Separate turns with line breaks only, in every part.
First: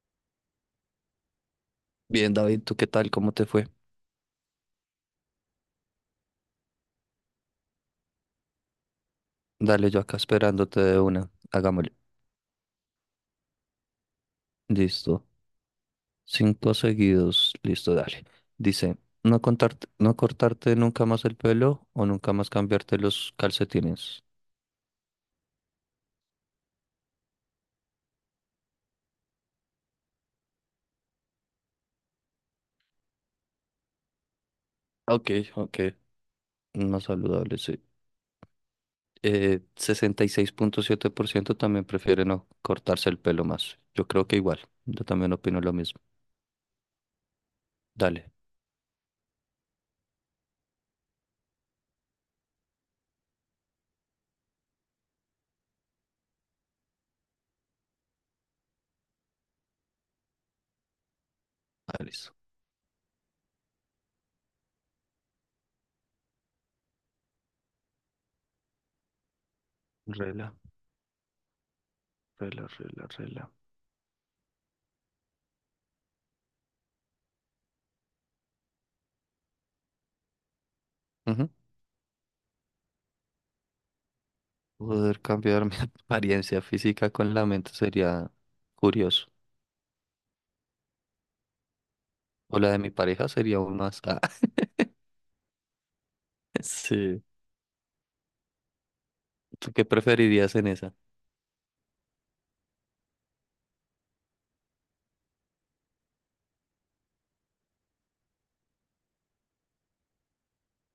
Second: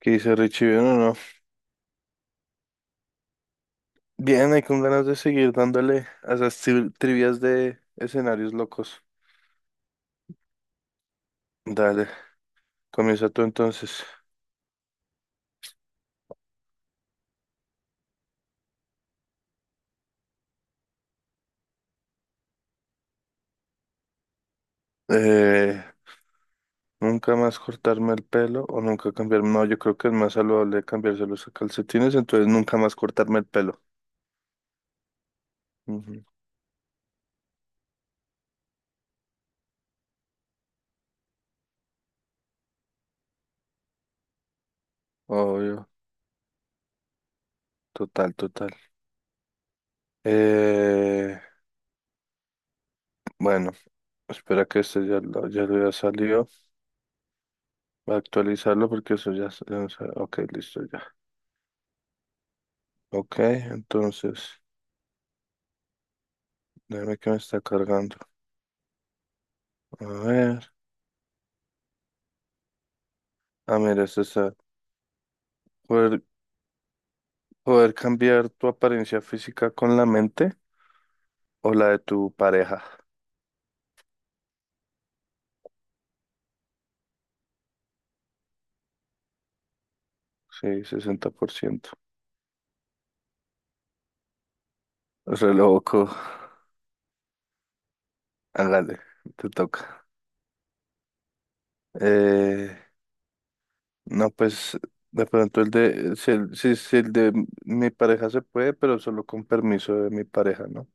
¿Qué dice Richie? Bien o no.
Bien, David, ¿tú qué tal? ¿Cómo te fue?
Bien, hay con ganas de seguir dándole a esas trivias de escenarios locos.
Dale, yo acá esperándote de una. Hagámosle.
Dale, comienza tú entonces.
Listo. Cinco seguidos. Listo, dale. Dice, no cortarte nunca más el pelo o nunca más cambiarte los calcetines.
Eh, Nunca más cortarme el pelo o nunca cambiarme. No, yo creo que es más saludable cambiarse los calcetines, entonces nunca más cortarme el pelo.
Ok, ok.
Ujú.
Más saludable, sí. 66,7 % también prefiere no cortarse el pelo más. Yo creo que igual. Yo también opino lo
Obvio,
mismo. Dale.
total, total. Eh, bueno, Espera que este ya lo haya salido. Voy a actualizarlo porque eso ya, ya no Ok, listo ya.
Ah, listo.
Ok, entonces. Déjame que me está cargando. A
Rela,
ver.
rela, rela, rela.
Ah, mira, es esa. Poder, Poder cambiar tu apariencia física con la mente o la de tu pareja.
Poder cambiar mi apariencia física con la mente sería curioso.
Sí, 60%.
O la de mi pareja sería aún más. Ah,
Re loco.
sí.
Hágale, te
¿Tú qué
toca.
preferirías en esa?
Eh, no, pues de pronto el de. Si el, si, si el de mi pareja se puede, pero solo con permiso de mi pareja, ¿no?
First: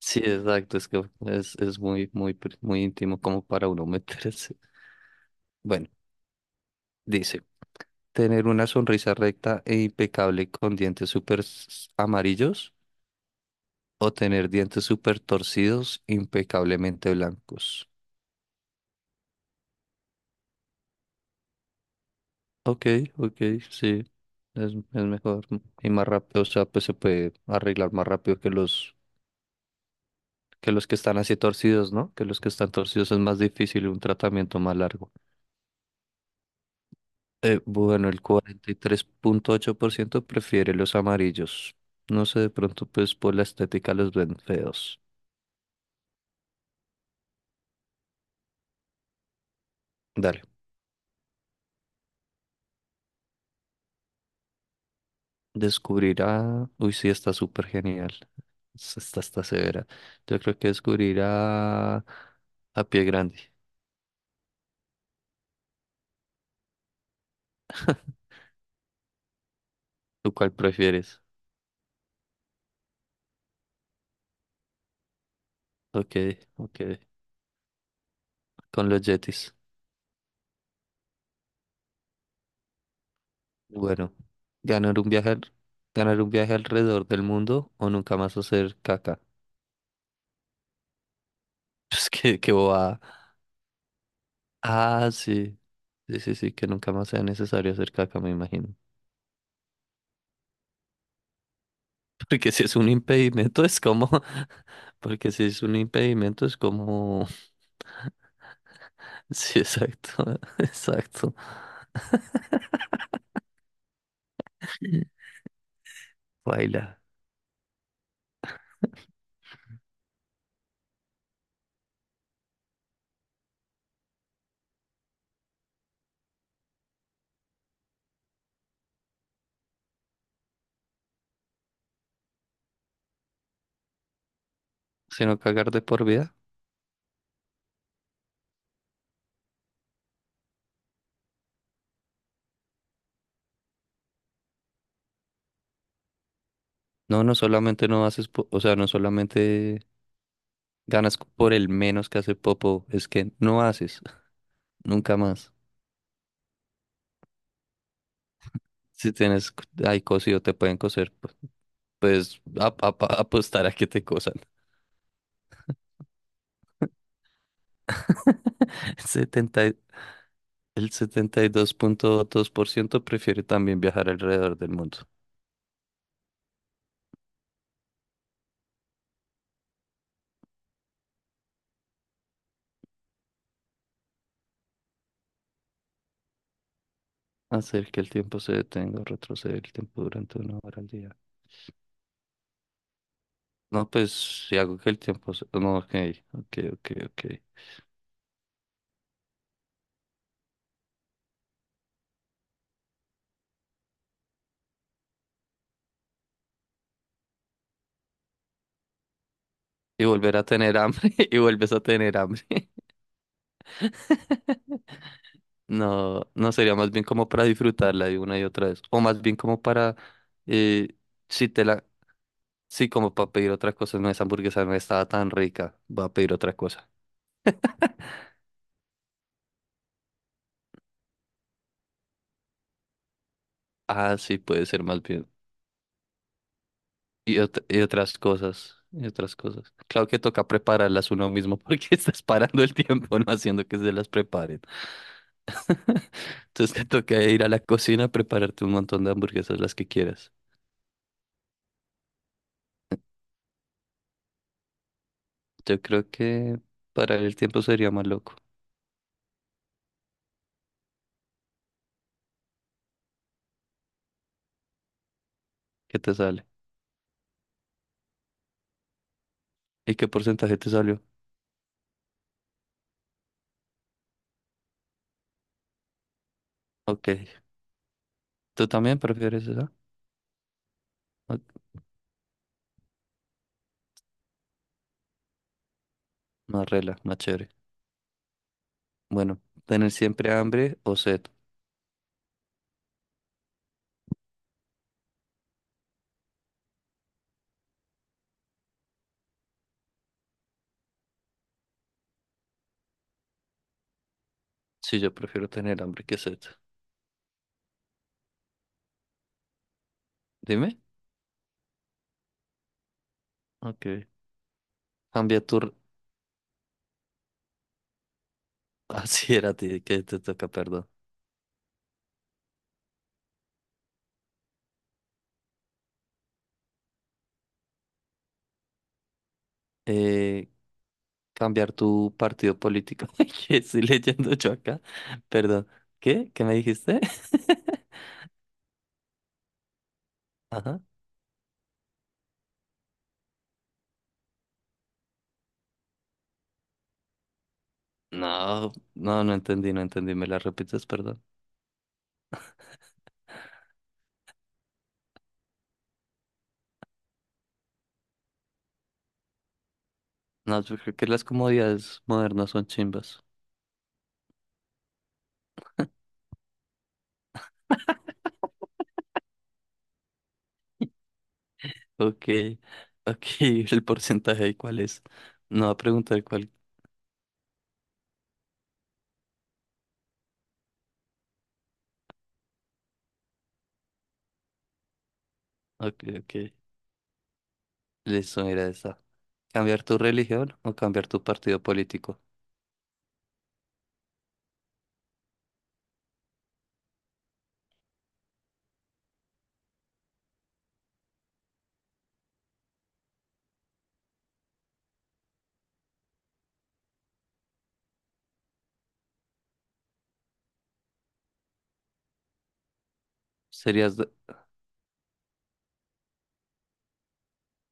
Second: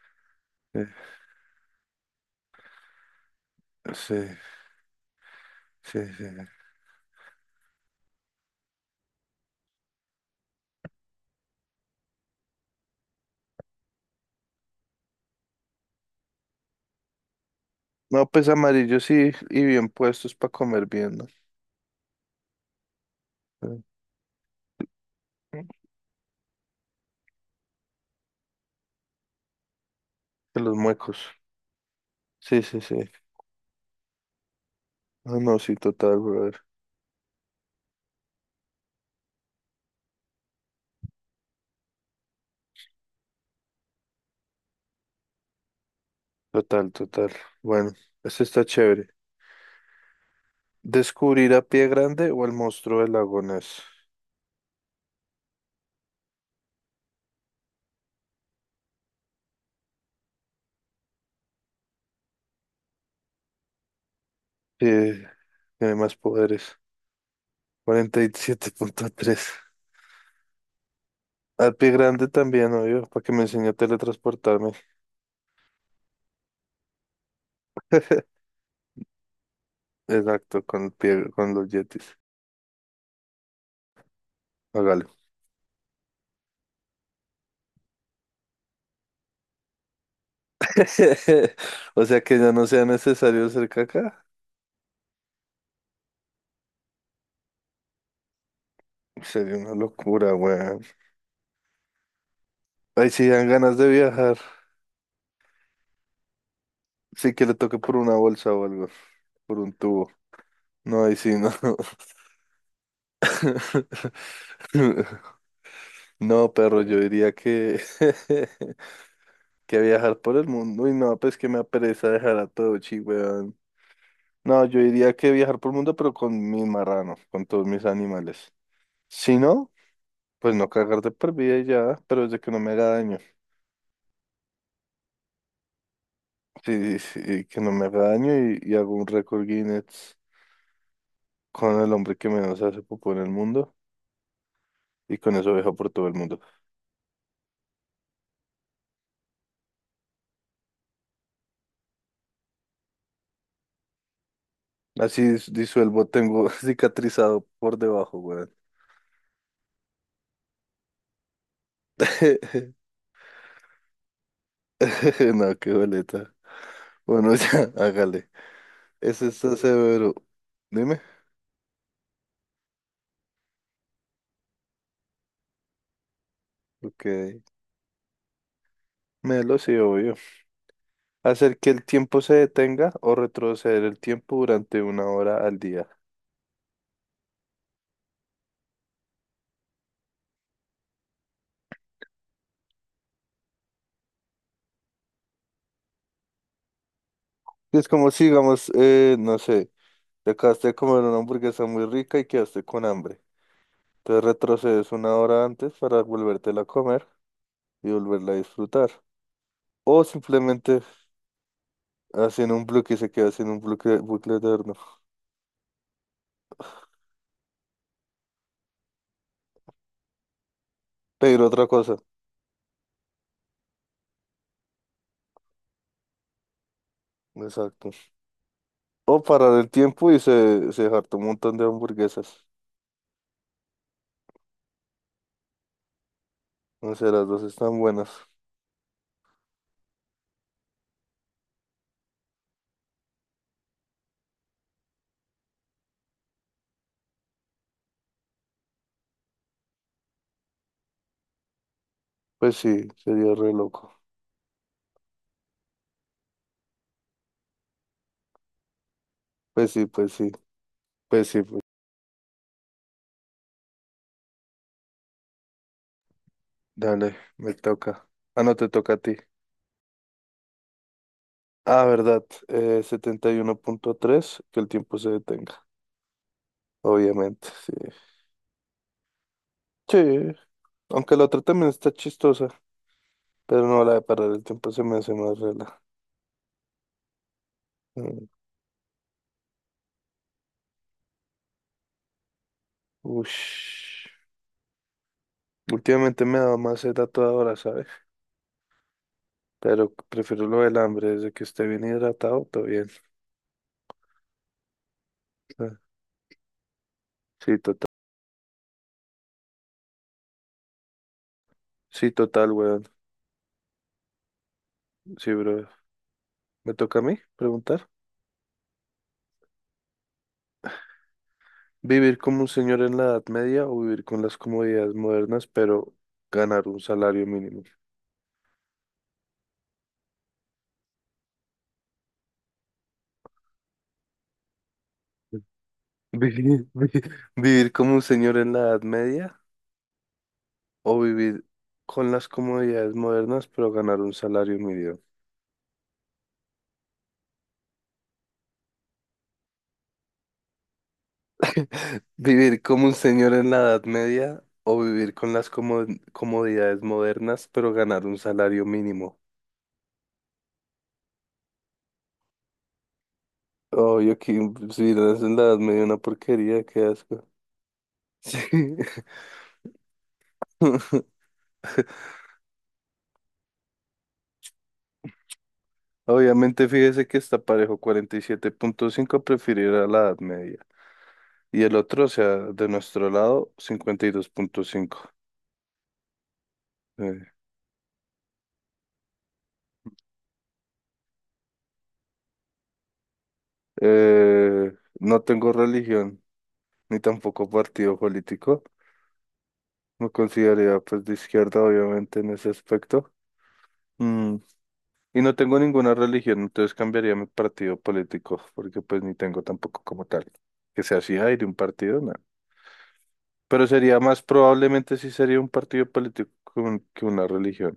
Sí, exacto.
Eh,
Es que es muy, muy, muy íntimo como para uno
Sí,
meterse. Bueno,
sí, sí.
dice, tener una sonrisa recta e impecable con dientes súper amarillos o tener dientes súper torcidos, impecablemente blancos.
No, pues amarillos sí, y bien puestos para comer bien, ¿no?
Ok, ok,
Eh,
sí, es mejor y más rápido, o sea, pues se puede arreglar más rápido que los
Que
que
los
los que
muecos.
están así torcidos, ¿no? Que los que
Sí,
están
sí, sí.
torcidos es más difícil y un tratamiento más largo.
Ah, no, sí, total, brother.
Bueno, el 43,8 % prefiere los amarillos. No sé, de pronto pues por la estética los ven feos.
Total, total. Bueno, este está chévere.
Dale,
¿Descubrir a Pie Grande o el monstruo del lago Ness?
descubrirá, uy, sí, está súper genial. Esta está severa. Yo creo que descubrirá a Pie Grande.
Eh, Tiene más poderes. 47.3.
¿Tú cuál prefieres?
Al Pie Grande también, obvio, para que me enseñe a teletransportarme.
Ok, ok, con los Yetis.
Exacto, con el pie, con los yetis.
Bueno, ganar
Hágale.
un viaje, al- ganar un viaje alrededor del mundo o nunca más hacer caca.
O
Es
sea que
que,
ya
que
no sea
bobada.
necesario hacer caca.
Ah, sí. Sí, sí, sí, que nunca más sea necesario hacer caca, me imagino.
Sería una locura, weón.
Porque si es un
Ay, sí, dan
impedimento,
ganas
es
de
como.
viajar.
Porque si es un impedimento, es como.
Sí, que le toque por una bolsa o algo, por
Sí,
un tubo.
exacto,
No, ahí sí,
exacto.
no. No, perro, yo
Baila.
diría que, que viajar por el mundo. Uy, no, pues que me apereza dejar a todo, chi, weón. No, yo diría que viajar por el mundo, pero con mis marranos, con todos mis animales. Si no, pues no cagar de por vida y ya, pero es de que no me haga daño.
Sino cagar de por vida.
Sí, sí, que no me haga daño y, hago un récord Guinness con el hombre que menos hace popó en el mundo y con eso viajo por todo el mundo.
No, no solamente no haces, o sea, no solamente ganas por el menos que hace Popo, es que no haces, nunca
Así
más.
disuelvo, tengo cicatrizado por debajo, weón.
Si tienes ahí cosido, te pueden coser, pues, apostar a que te cosan.
No, qué boleta. Bueno, ya, hágale.
El
Ese está
70 y-
severo.
el
Dime.
72,2 % prefiere también viajar alrededor del mundo.
Ok. Melo, sí, obvio. Hacer que el tiempo se detenga o retroceder el tiempo durante una hora al día.
Hacer que el tiempo se detenga, o retroceder el tiempo durante una hora al día. No, pues si hago que el tiempo se. No, ok, ok, ok, ok.
Es como si, digamos, no sé, te acabaste de comer una hamburguesa muy rica y quedaste con hambre. Entonces retrocedes una hora antes para volvértela a comer y volverla a disfrutar. O
Y volver a tener
simplemente
hambre, y vuelves a tener hambre.
haciendo un bloque y se queda haciendo bucle eterno.
No, no sería más bien como para disfrutarla de una y otra vez. O más bien como para, eh,
Pedir
si te
otra
la,
cosa.
sí, como para pedir otra cosa. No, esa hamburguesa no estaba tan rica. Voy a pedir otra cosa.
Exacto. O parar el tiempo y se hartó un montón de hamburguesas.
Ah, sí, puede ser más bien.
No sé, las
Y,
dos
ot-
están
y
buenas.
otras cosas, y otras cosas. Claro que toca prepararlas uno mismo porque estás parando el tiempo, no haciendo que se las preparen. Entonces te toca ir a la cocina a prepararte un montón de hamburguesas, las que quieras.
Pues sí, sería re loco.
Yo creo que parar el tiempo sería más loco.
Pues sí, pues sí, pues sí, pues.
¿Qué te sale?
Dale, me toca. Ah, no, te toca a ti.
¿Y qué porcentaje te salió?
Ah, verdad, 71.3, que el tiempo se detenga,
Ok.
obviamente, sí.
¿Tú también prefieres esa?
Sí, aunque la otra
Ah,
también está chistosa, pero no, la de parar el tiempo se me hace más rela.
más rela, más chévere.
Mm,
Bueno, ¿tener siempre hambre o sed?
ush. Últimamente me da más sed a toda hora, ¿sabes? Pero prefiero lo del hambre, desde que esté bien hidratado, todavía.
Sí, yo prefiero
Ah,
tener hambre que sed.
sí, total.
Dime.
Sí, total, weón.
Ok.
Sí,
Cambia tu...
bro.
r-
¿Me toca a mí preguntar?
Así era a ti que te toca, perdón.
¿Vivir como un señor en la Edad Media o vivir con las comodidades modernas, pero ganar un salario mínimo?
Eh, cambiar tu partido político. Ay, ¿qué estoy leyendo yo acá? Perdón. ¿Qué? ¿Qué me
¿Vivir, vi-
dijiste?
¿Vivir como un señor en la Edad Media
Ajá.
o vivir con las comodidades modernas, pero ganar un salario mínimo?
No, no, no entendí, no entendí. ¿Me las repites, perdón?
¿Vivir como un señor en la Edad Media o vivir con las comodidades modernas, pero ganar un salario mínimo?
No, yo creo que las comodidades modernas son chimbas.
Oh, yo aquí, sí, la ensalada me dio una porquería, qué asco. Sí.
Ok, ok, el porcentaje, de ¿cuál es? No va a preguntar cuál.
Obviamente, fíjese que está parejo, 47.5 preferirá la Edad Media. Y el otro, o sea, de nuestro lado, 52.5.
Ok, ok,
Sí.
listo, mira esa. ¿Cambiar tu religión o cambiar tu partido político?
Eh, no tengo religión, ni tampoco partido político. Me consideraría pues de izquierda, obviamente, en ese aspecto. Mm, y no tengo ninguna religión, entonces cambiaría mi partido político, porque pues ni tengo tampoco como tal. Que sea así, ay, de un partido, no. Pero sería
Serías de,
más probablemente si sería un partido político que que una religión.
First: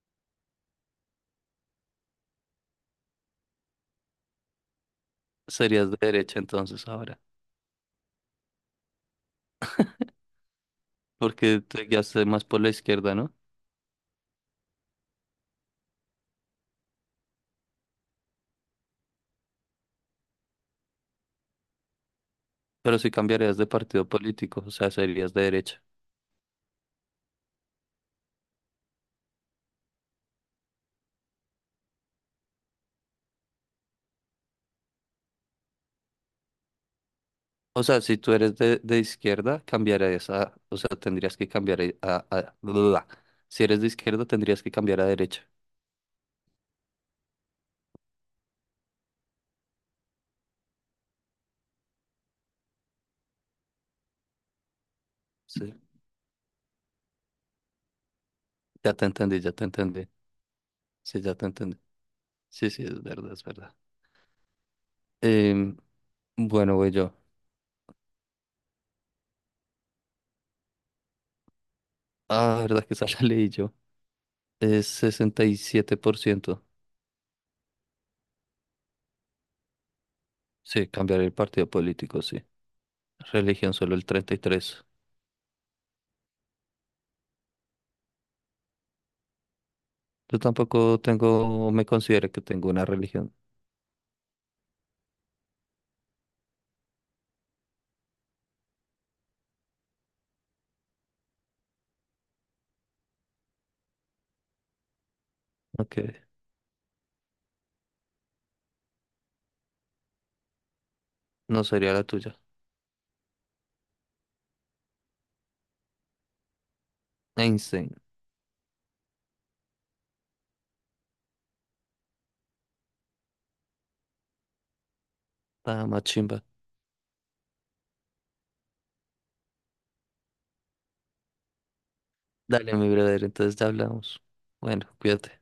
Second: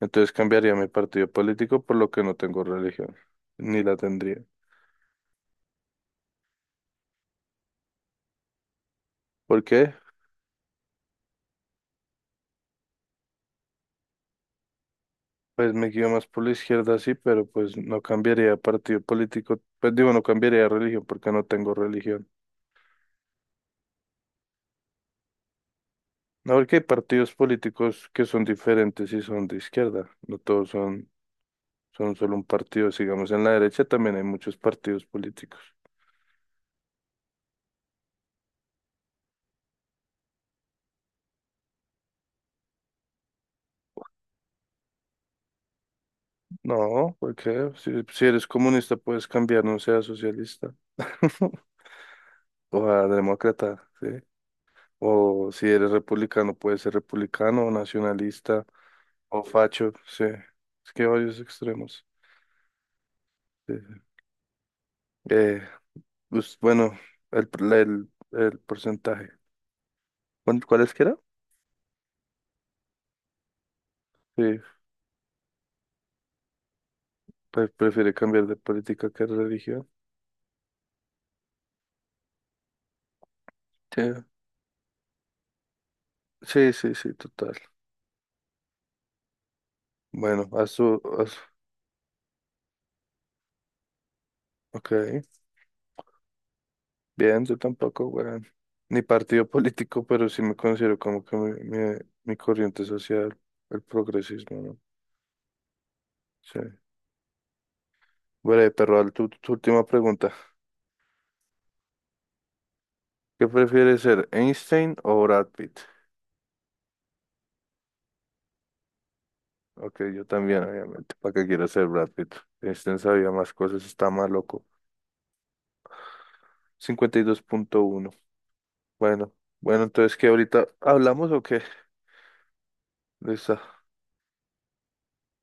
Entonces cambiaría mi partido político por lo que no tengo religión, ni la tendría.
serías de derecha entonces ahora,
¿Por qué?
porque te guiaste más por la izquierda, ¿no?
Pues me guío más por la izquierda, sí, pero pues no cambiaría de partido político, pues digo, no cambiaría de religión porque no tengo religión.
Pero si cambiarías de partido político, o sea, serías de derecha.
No, porque hay partidos políticos que son diferentes y son de izquierda, no todos son solo un partido. Sigamos en la derecha, también hay muchos partidos políticos.
O sea, si tú eres de izquierda, cambiarías a, o sea, tendrías que cambiar. Si eres de izquierda, tendrías que cambiar a derecha.
No, porque si eres comunista puedes cambiar, no seas socialista o a demócrata, ¿sí? O si
Sí,
eres republicano puedes ser republicano o nacionalista
ya te entendí,
o
ya te
facho,
entendí.
sí. Es que hay
Sí, ya
varios
te entendí.
extremos.
Sí, sí, es verdad, es
Sí,
verdad.
sí. Eh,
Em,
pues
bueno, voy
bueno,
yo.
el porcentaje. ¿Cuál es que era?
Ah, verdad que esa la leí yo.
Sí,
Es 67%.
prefiere cambiar de política que de religión.
Sí, cambiar el partido político, sí. Religión solo
Sí,
el 33%.
sí, sí, sí, total.
Yo
Bueno, a
tampoco
su.
tengo, me considero que tengo una religión.
Ok, bien, yo tampoco, weón. Ni partido político, pero sí me considero como que mi corriente social, el progresismo, ¿no?
Aunque
Sí. Bueno, pero tu última pregunta.
no sería la tuya.
¿Qué prefieres ser, Einstein o Brad Pitt?
Einstein,
Ok, yo también, obviamente. ¿Para qué quiero ser Brad Pitt? Einstein sabía más cosas, está más loco.
nada más chimba.
52.1. Bueno, bueno, entonces, ¿qué ahorita hablamos o qué?
Dale, mi brother, entonces
Listo.
ya hablamos. Bueno, cuídate.